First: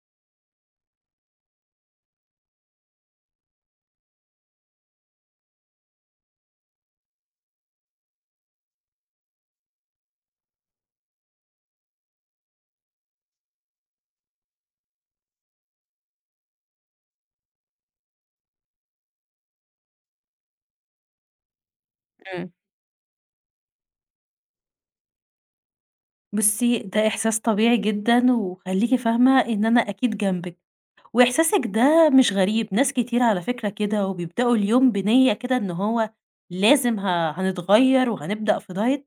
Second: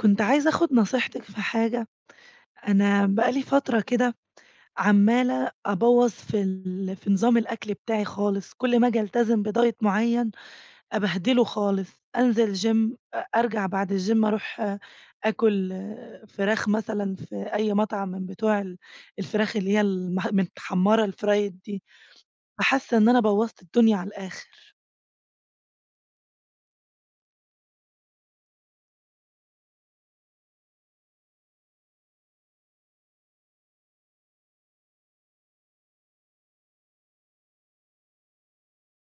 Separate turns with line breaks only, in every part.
كنت عايزة آخد نصيحتِك في حاجة، أنا بقى لي فترة كده عمّالة أبوّظ في نظام الأكل بتاعي خالص، كل ما آجي ألتزم بdiet معيّن أبهدله خالص، أنزل gym أرجع بعد الgym أروح آكل فراخ مثلًا في أي مطعم من بتوع الفراخ اللي هي متحمّرة الfried دي،
إمم.
فحاسة إن أنا بوّظت الدنيا على الآخر.
بُصّي، ده إحساس طبيعي جدًا، وخلّيكِ فاهمة إن أنا أكيد جنبِك، وإحساسِك ده مش غريب، ناس كتير على فكرة كده، وبيبدأوا اليوم بنية كده إن هو لازم هنتغيّر وهنبدأ في diet،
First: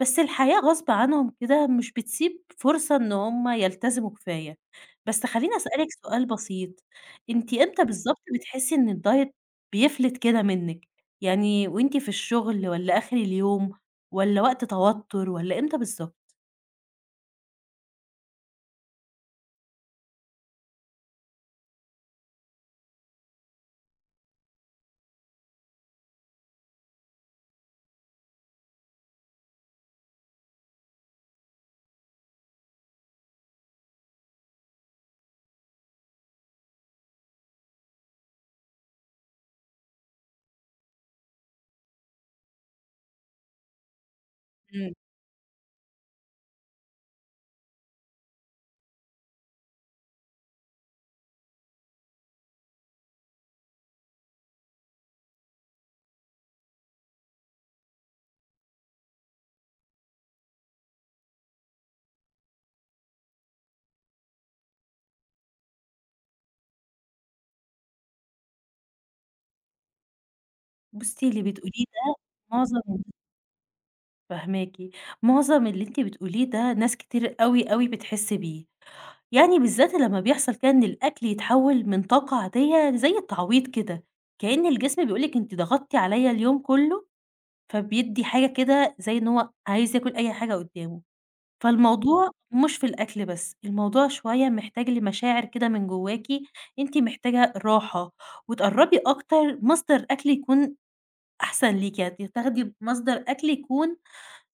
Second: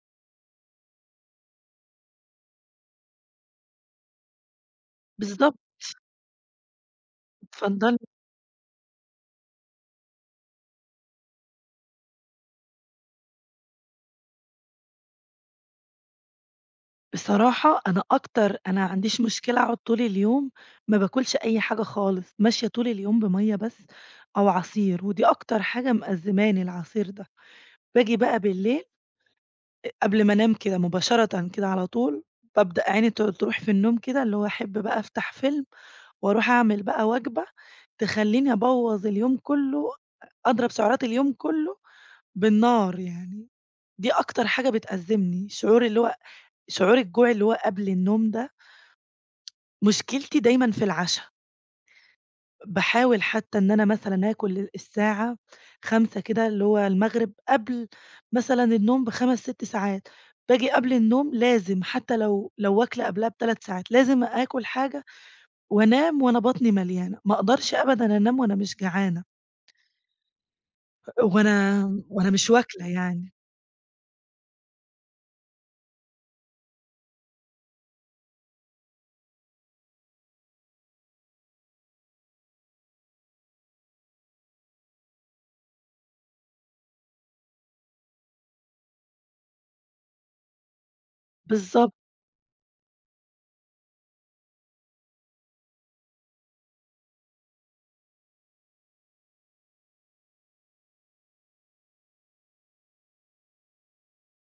بس الحياة غصب عنهم كده مش بتسيب فرصة إن هم يلتزموا كفاية. بس
بالضبط،
خلّيني أسألِك سؤال بسيط، أنتِ إمتى
اتفضلي.
بالضبط بتحسي إن الdiet بيفلت كده منِّك؟ يعني وأنتِ في الشغل والّا آخر اليوم والّا وقت توتر والّا إمتى بالضبط؟
بصراحة أنا عنديش مشكلة أقعد طول اليوم ما باكلش أي حاجة خالص، ماشية طول اليوم بمَيّة بس أو عصير، ودي أكتر حاجة مأزّماني العصير ده، باجي بقى بالليل قبل ما أنام كده مباشرةً كده على طول، بابدأ عيني تروح في النوم كده، اللي هو أحب بقى أفتح فيلم وأروح أعمل بقى وجبة تخلّيني أبوّظ اليوم كلّه، أضرب سعرات اليوم كلّه بالنار يعني، دي أكتر حاجة بتأزّمني، شعور اللي هو شعور الجوع اللي هو قبل النوم ده مشكلتي دايمًا في العشا، باحاول حتى إن أنا مثلًا آكل الساعة 17:00 كده اللي هو المغرب قبل مثلًا النوم ب5، 6 ساعات، باجي قبل النوم لازم حتى لو واكلة قبلها ب3 ساعات، لازم آكل حاجة وأنام وأنا بطني مليانة، ما أقدرش أبدًا أنام وأنا مش جعانة،
بُصّي، اللي
وأنا
بتقوليه ده
وأنا مش
معظم
واكلة
الناس
يعني،
فاهماكِ، معظم اللي أنتِ بتقوليه ده ناس كتير أوي، أوي بتحس بيه، يعني بالذات لمّا بيحصل كده إن الأكل يتحوّل من طاقة عادية زي التعويض كده، كأن الجسم بيقول لِك أنتِ ضغطتِ عليَّ اليوم كلّه، فبيدّي حاجة كده زي إن هو عايز ياكل أي حاجة قدّامه،
بالضبط،
فالموضوع مش في الأكل بس، الموضوع شوية محتاج لمشاعر كده من جوّاكِ، أنتِ محتاجة راحة، وتقرّبي أكتر مصدر أكل يكون أحسن ليكِ تاخدي مصدر أكل يكون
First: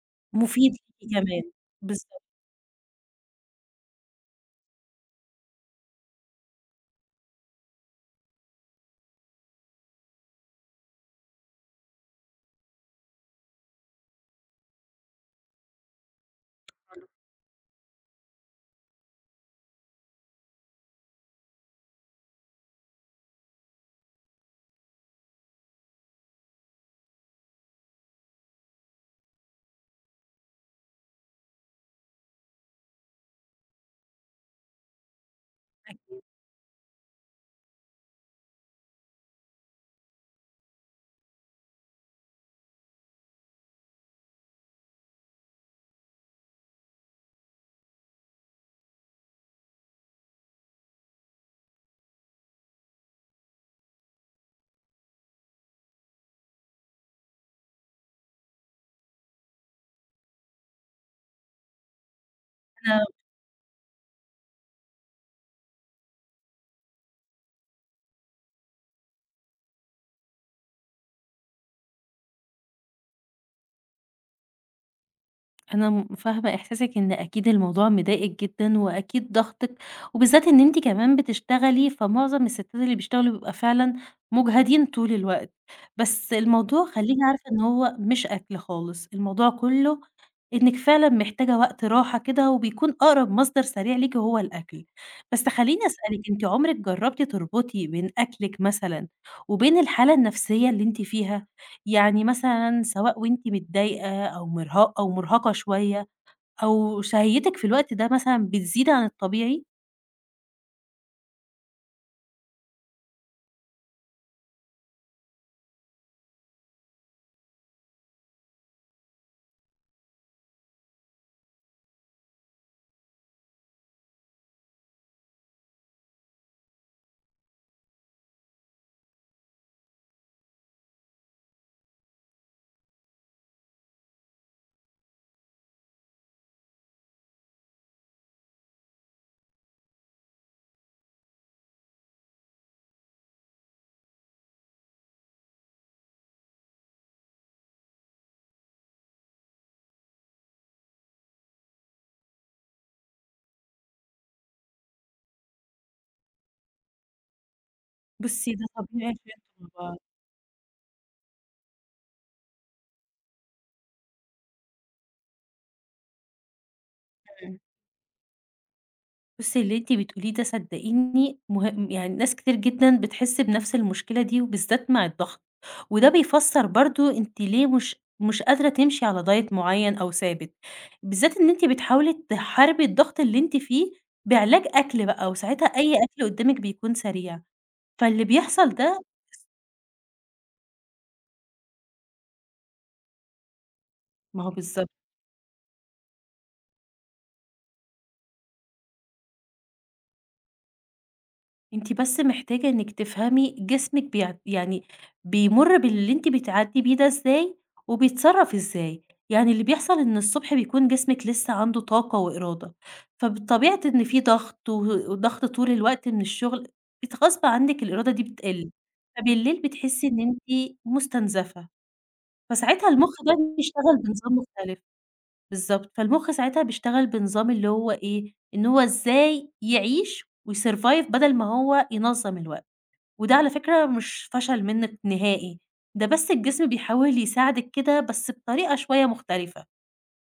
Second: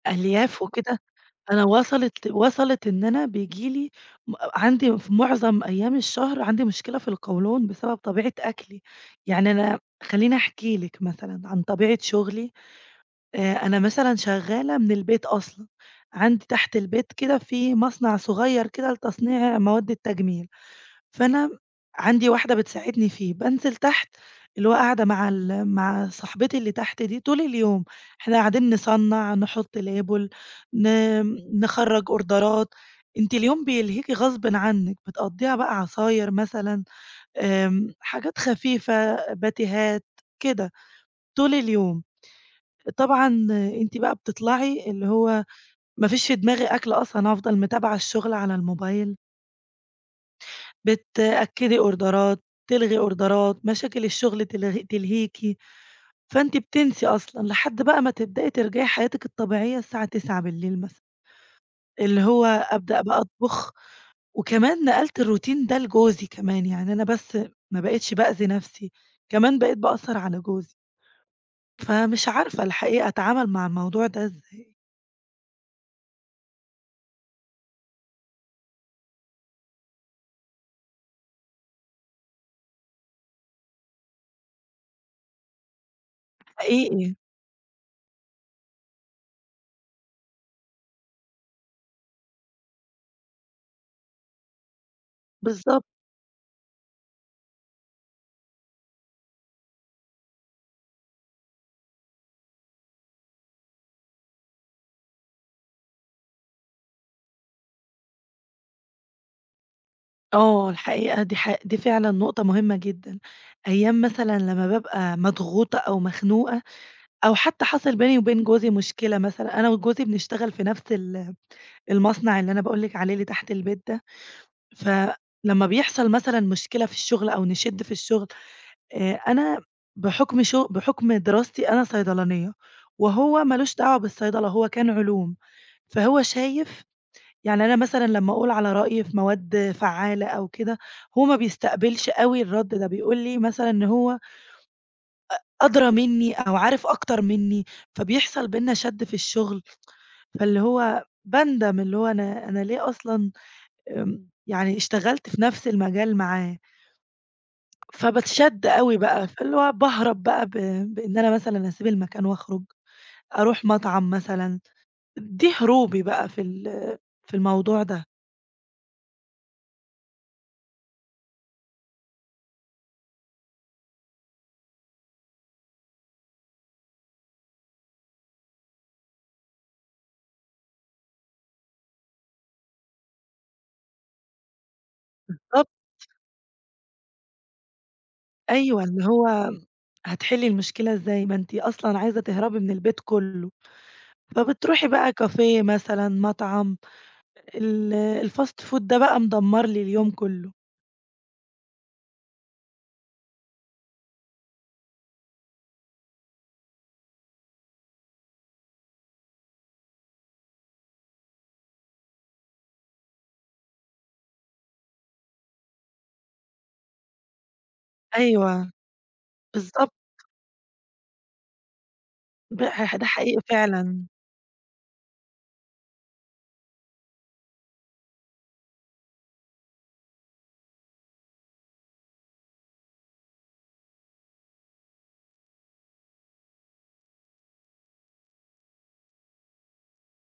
ألياف
مفيد
وكده
ليكِ كمان.
أنا
بالضبط.
وصلت إن أنا بييجي لي عندي في معظم أيام الشهر عندي مشكلة في القولون بسبب طبيعة أكلي، يعني أنا خلّيني أحكي لِك مثلًا عن طبيعة شغلي، أنا مثلًا شغّالة من البيت أصلًا، عندي تحت البيت كده في مصنع صغير كده لتصنيع مواد التجميل. فأنا عندي واحدة بتساعدني فيه، بانزل تحت اللي هو قاعدة مع صاحبتي اللي تحت دي طول اليوم، إحنا قاعدين نصنّع، نحط label ن نخرّج أوردرات، أنتِ اليوم بيلهيكِ غصبٍ عنِّك، بتقضّيها بقى عصاير مثلًا، حاجات خفيفة، باتيهات، كده طول اليوم. طبعًا أنتِ بقى بتطلعي اللي هو ما فيش في دماغي أكل أصلًا، هافضل متابعة الشغل على الموبايل. بتأكّدي أوردرات، تلغي أوردرات، مشاكل الشغل تلهيكِ، فأنتِ بتنسي أصلًا لحد بقى ما تبدئي ترجعي حياتِك الطبيعية الساعة 21:00 مثلًا، اللي هو أبدأ
أنا
بقى أطبخ وكمان نقلت الروتين ده لجوزي كمان، يعني أنا بس ما بقيتش بأذي نَفْسي، كمان بقيت باأثّر على جوزي، فمش عارفة الحقيقة أتعامل مع الموضوع ده إزاي؟
أنا فاهمة إحساسِك إن أكيد الموضوع مضايقِك جدًا، وأكيد ضاغطِك، وبالذات إن أنتِ كمان بتشتغلي، فمعظم الستات اللي بيشتغلوا بيبقى فعلًا مُجهدين طول الوقت. بس الموضوع
حقيقي،
خلّيني عارفة إن هو مش أكل خالص، الموضوع كلّه إنِّك فعلًا محتاجة وقت راحة كده، وبيكون أقرب مصدر سريع ليكِ هو الأكل. بس
بالضبط،
خلّيني أسألِك، أنتِ عمرِك جرّبتِ تربطي بين أكلِك مثلًا وبين الحالة النفسية اللي أنتِ فيها؟ يعني مثلًا سواء وأنتِ متضايقة أو مرها أو مرهقة شوية أو شهيتِك في الوقت ده مثلًا بتزيد عن الطبيعي،
آه، الحقيقة دي دي فعلًا نقطة مهمة جدًا، أيام مثلًا لمّا بابقى مضغوطة أو مخنوقة أو حتى حصل بيني وبين جوزي مشكلة مثلًا، أنا وجوزي بنشتغل في نفس المصنع اللي أنا باقول لِك عليه اللي تحت البيت ده، فلمّا بيحصل مثلًا مشكلة في الشغل أو نشِد في الشغل، أنا بحُكم دراستي أنا صيدلانية، وهو ما لوش دعوة بالصيدلة، هو كان علوم، فهو شايف يعني أنا مثلًا لمّا أقول على رأيي في مواد فعّالة أو كده، هو ما بيستقبلش أوي الرَد ده، بيقول لي مثلًا إن هو أدرى منّي أو عارف أكتر منّي، فبيحصل بيننا شَد في الشغل. فاللي هو باندم اللي هو أنا ليه أصلًا يعني اشتغلت في نفس المجال معاه،
بُصّي
فباتشد
ده
أوي
طبيعي
بقى،
عشان
فاللي
إنتم مع
هو
بعض.
باهرب بقى بإن أنا مثلًا أسيب المكان وأخرج، أروح مطعم مثلًا، دي هروبي بقى في
إمم.
الموضوع ده.
بُصّي اللي أنتِ بتقوليه ده صدقيني مهم، يعني ناس كتير جدًا بتحس بنفس المشكلة دي وبالذات مع الضغط، وده بيفسّر برضه أنتِ ليه مش قادرة تمشي على diet معيّن أو ثابت، بالذات إن أنتِ بتحاولي تحاربي الضغط اللي أنتِ فيه بعلاج أكل بقى، وساعتها
بالضبط،
أي أكل قدّامِك بيكون سريع، فاللي بيحصل
أيوه،
ده
اللي هو هتحلّي المشكلة إزاي؟ ما أنتِ أصلًا عايزة تهربي من البيت كلّه،
ما هو
فبتروحي
بالضبط،
بقى كافيه مثلًا، مطعم، ال الfast food ده بقى مدمّر لي اليوم كلّه.
أنتِ بس محتاجة إنِّك تفهمي جسمِك يعني بيمُر باللي أنتِ بتعدّي بيه ده إزاي، وبيتصرّف إزاي، يعني اللي بيحصل إن الصبح بيكون جسمِك لسه عنده طاقة وإرادة، فبالطبيعة إن في ضغط وضغط طول الوقت من الشغل، غصب عنِّك الإرادة دي
أيوه،
بتقِل، فبالليل
بالضبط.
بتحسّي إن أنتِ مُستنزفة،
ب
فساعتها
ح ده
المُخ ده
حقيقي
بيشتغل
فعلًا،
بنظام مختلف. بالضبط، فالمُخ ساعتها بيشتغل بنظام اللي هو إيه، إن هو إزاي يعيش ويsurvive بدل ما هو ينظّم الوقت، وده على فكرة مش فشل منِّك نهائي، ده بس الجسم بيحاول يساعدِك كده بس بطريقة شوية مختلفة،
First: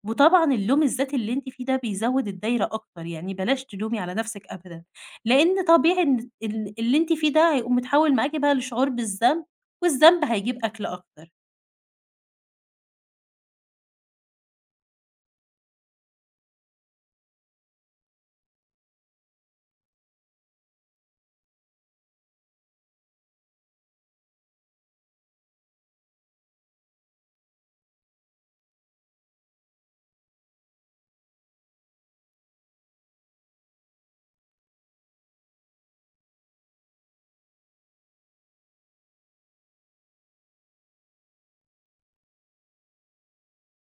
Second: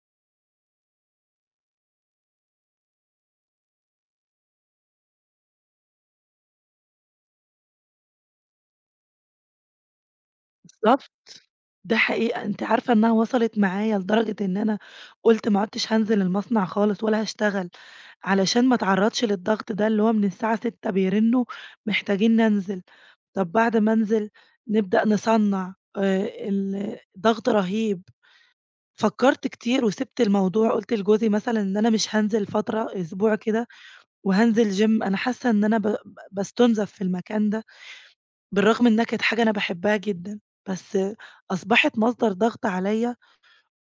وطبعًا اللوم الذاتي اللي أنتِ فيه ده بيزوّد الدايرة أكتر، يعني بلاش تلومي على نَفْسِك أبدًا، لإن طبيعي إن اللي أنتِ فيه ده هيقوم متحوّل معاكِ بقى لشعور بالذنب، والذنب هيجيب أكل
بالضبط،
أكتر.
ده حقيقة، أنتِ عارفة إنها وصلت معايا لدرجة إن أنا قُلت ما عُدتش هانزل المصنع خالص ولا هاشتغل، علشان ما اتعرّضش للضغط ده اللي هو من الساعة 18:00 بيرنّوا محتاجين ننزل، طب بعد ما أنزل نبدأ نصنّع ضغط رهيب، فكّرت كتير وسِبت الموضوع، قُلت لجوزي مثلًا إن أنا مش هانزل فترة أسبوع كده وهانزل gym أنا حاسة إن أنا ب ب باستُنزف في المكان ده. بالرغم إنها كانت حاجة أنا باحبها جدًا، بس أصبحت مصدر ضغط عليّا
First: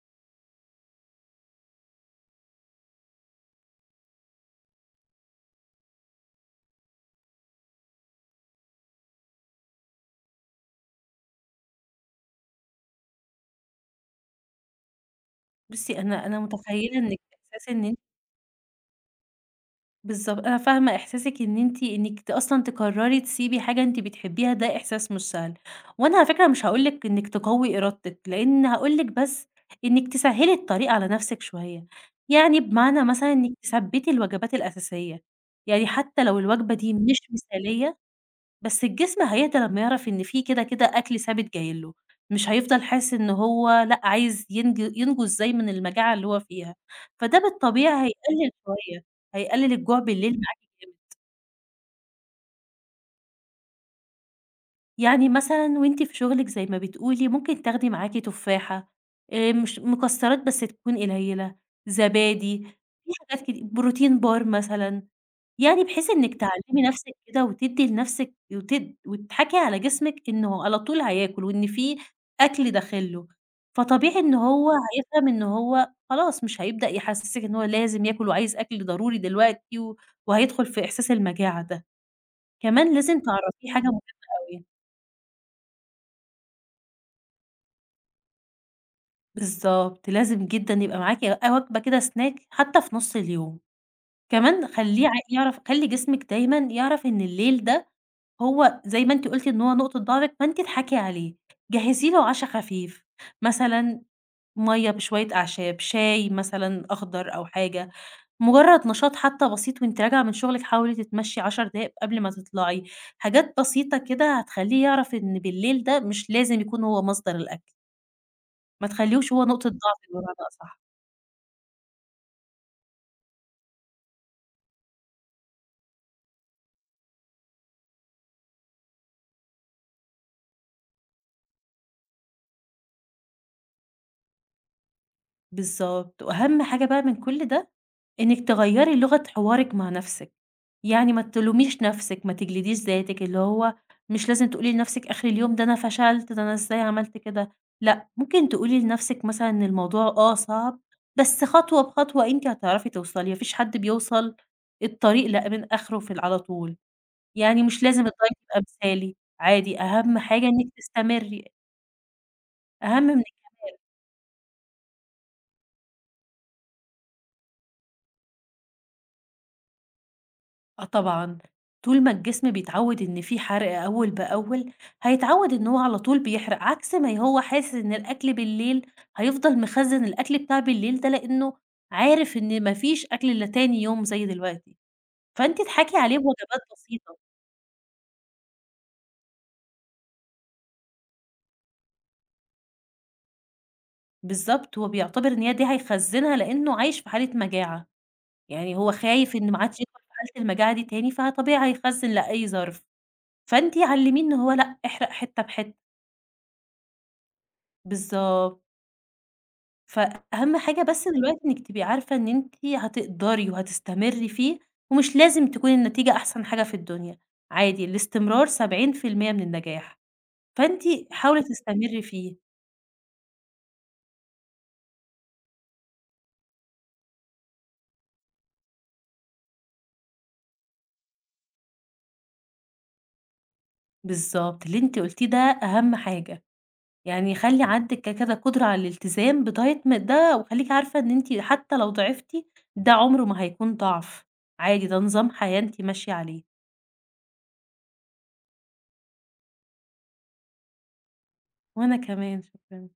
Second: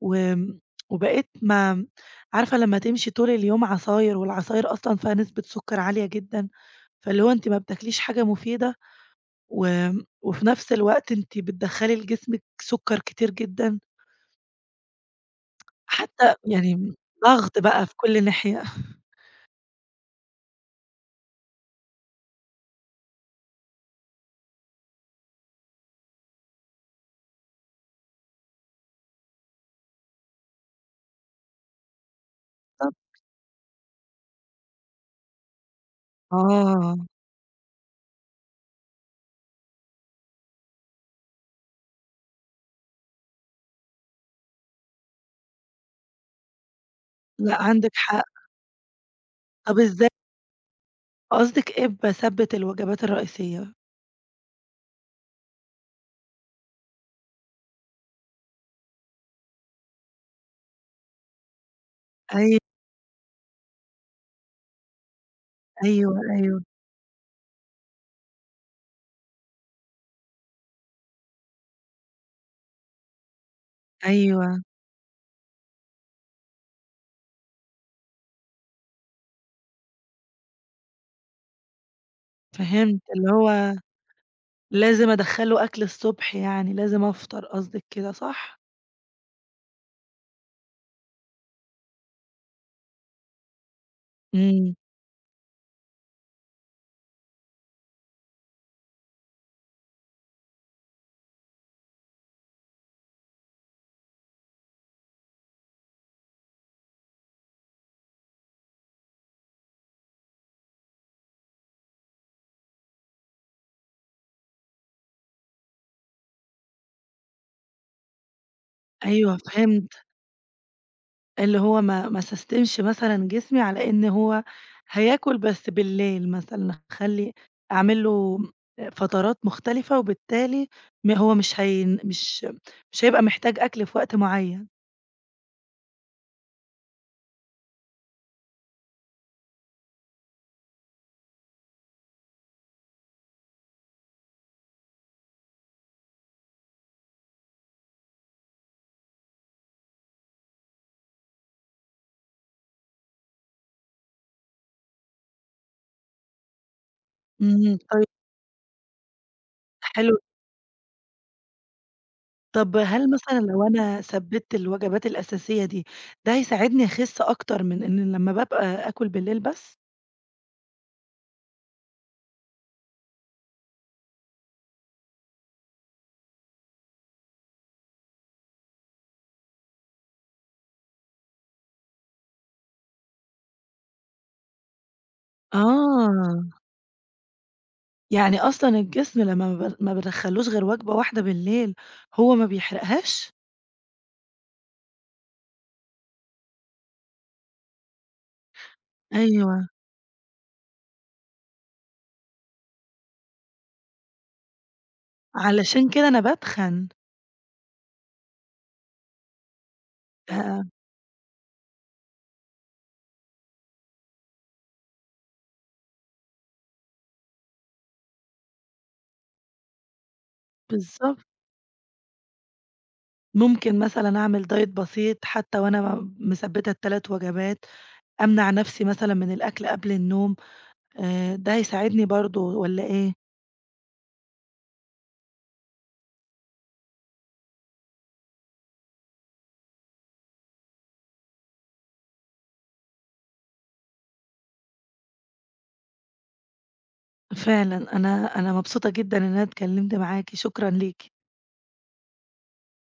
وآمم، وبقيت ما عارفة لمّا تمشي طول اليوم عصاير والعصاير أصلًا فيها نسبة سُكّر عالية جدًا، فاللي هو أنتِ ما بتاكليش حاجة مفيدة وفي نفس الوقت أنتِ بتدخّلي لجسمِك سُكّر كتير جدًا،
بُصّي أنا
حتى
أنا
يعني
متخيّلة إنِّك
ضغط
إحساس
بقى في
إن
كل ناحية.
بالضبط، أنا فاهمة إحساسِك إن أنتِ إنِّك أصلًا تقرّري تسيبي حاجة أنتِ بتحبيها ده إحساس مش سهل، وأنا على فكرة مش هاقول لِك إنِّك تقوّي إرادتِك، لإن هاقول لِك بس إنِّك تسهّلي الطريق على نَفْسِك شوية، يعني
طب
بمعنى مثلًا إنِّك تثبّتي الوجبات الأساسية، يعني حتى لو الوجبة دي
آه،
مش مثالية بس الجسم هيهدى لمّا يعرف إن في كده، كده أكل ثابت جاي له، مش هيفضل حاسس إن هو لأ، عايز ينجو إزاي من المجاعة اللي هو فيها، فده
لأ عندِك
بالطبيعي
حق.
هيقلل شوية، هيقلل
طب
الجوع
إزاي
بالليل معاكِ جامد.
قصدِك إيه بثبّت الوجبات الرئيسية؟
يعني مثلًا وأنتِ في شغلِك زي ما بتقولي، ممكن تاخدي معاكِ تفاحة، مش مكسرات بس تكون قليّلة،
أي
زبادي، في حاجات كده بروتين بار مثلًا، يعني بحيث
أيوه،
إنِّك
أيوه،
تعلّمي نَفْسِك كده وتدّي لنَفْسِك وتضحكي على جسمِك إنه على طول هياكل وإن في أكل داخل له، فطبيعي إن
أيوه.
هو هيفهم إن هو خلاص مش هيبدأ يحسّسِك إن هو لازم ياكل وعايز أكل ضروري دلوقتي وهيدخل في إحساس المجاعة ده، كمان
فهمت،
لازم
اللي هو
تعرّفيه حاجة مهمة أوي.
لازم أدخّل له أكل الصبح يعني، لازم أفطر قصدِك كده صح؟
بالضبط، لازم جدًا يبقى معاكِ وجبة كده snack حتى في نُص اليوم، كمان
إمم،
خلّيه يعرف خلّي جسمِك دايمًا يعرف إن الليل ده هو زي ما أنتِ قُلتِ إن هو نقطة ضعفِك فأنتِ اضحكي عليه، جهّزي له عشا خفيف، مثلًا مَيّة بشوية أعشاب، شاي مثلًا أخضر أو حاجة، مجرّد نشاط حتى بسيط وأنتِ راجعة من شغلِك حاولي تتمشّي 10 دقايق قبل ما تطلعي، حاجات بسيطة كده هتخلّيه يعرف إن بالليل ده مش لازم يكون هو مصدر الأكل. ما تخلّيهوش
أيوه
هو نقطة
فهمت،
ضعف بمعنى أصح.
اللي هو ما أسستمش مثلًا جسمي على إن هو هياكل بس بالليل مثلًا، أخلّي أعمل له فترات مختلفة، وبالتالي م هو مش هين مش مش هيبقى محتاج أكل في وقت معين.
بالضبط، وأهم حاجة بقى من كل ده، إنِّك تغيّري لغة حوارِك مع نَفْسِك، يعني ما تلوميش نَفْسِك، ما تجلديش ذاتِك، اللي هو مش لازم تقولي لنَفْسِك آخر اليوم ده أنا فشلت، ده أنا إزاي عملت كده، لأ، ممكن تقولي لنَفْسِك مثلًا إن الموضوع آه صعب، بس خطوة بخطوة أنتِ هتعرفي توصلي، ما فيش حد بيوصل الطريق لأ من آخره في على طول، يعني
إمم،
مش لازم
طيب
الدايت يبقى مثالي، عادي
حلو،
أهم حاجة إنِّك تستمري،
طب
أهم
هل
من
مثلًا لو أنا ثبّتت الوجبات الأساسية دي، ده هيساعدني أخس أكتر من إن لمّا بابقى آكل بالليل بس؟
آه طبعًا، طول ما الجسم بيتعوّد إن في حرق أول بأول، هيتعوّد إن هو على طول بيحرق، عكس ما هو حاسس إن الأكل بالليل هيفضل مخزّن الأكل بتاع بالليل ده، لإنه عارف إن ما فيش أكل إلا تاني يوم زي دلوقتي، فأنتِ اضحكي عليه
آه،
بوجبات بسيطة.
يعني أصلًا الجسم لمّا ما بندخّلوش غير وجبة واحدة بالليل هو ما بيحرقهاش؟
بالضبط، هو بيعتبر إن هي دي هيخزّنها لإنه عايش في حالة مجاعة، يعني هو خايف إن ما
أيوه،
عادش يدخل في حالة المجاعة دي تاني، فطبيعي هيخزّن لأي ظرف، فأنتِ علّميه إن هو لأ، احرق حتّة
علشان
بحتّة.
كده أنا باتخن،
بالضبط.
آآ
فأهم حاجة بس دلوقتي إنِّك تبقي عارفة إن أنتِ هتقدري وهتستمري فيه، ومش لازم تكون النتيجة أحسن حاجة في الدنيا، عادي الاستمرار 70% من النجاح، فأنتِ
بالضبط،
حاولي تستمري فيه.
ممكن مثلًا أعمل diet بسيط حتى وأنا مثبّتة ال3 وجبات، أمنع نفسي مثلًا من الأكل قبل النوم، ده هيساعدني برضه والّا إيه؟
بالضبط، اللي أنتِ قُلتيه ده أهم حاجة، يعني خلّي عندِك كده قدرة على الالتزام بdiet ده وخلّيكِ عارفة إن أنتِ حتى لو ضعفتِ ده عمره ما هيكون ضعف، عادي ده نظام حياة أنتِ ماشية عليه.
فعلًا أنا مبسوطة جدًا إن أنا اتكلمت معاكِ، شكرًا ليكِ.
وأنا كمان، شكرًا.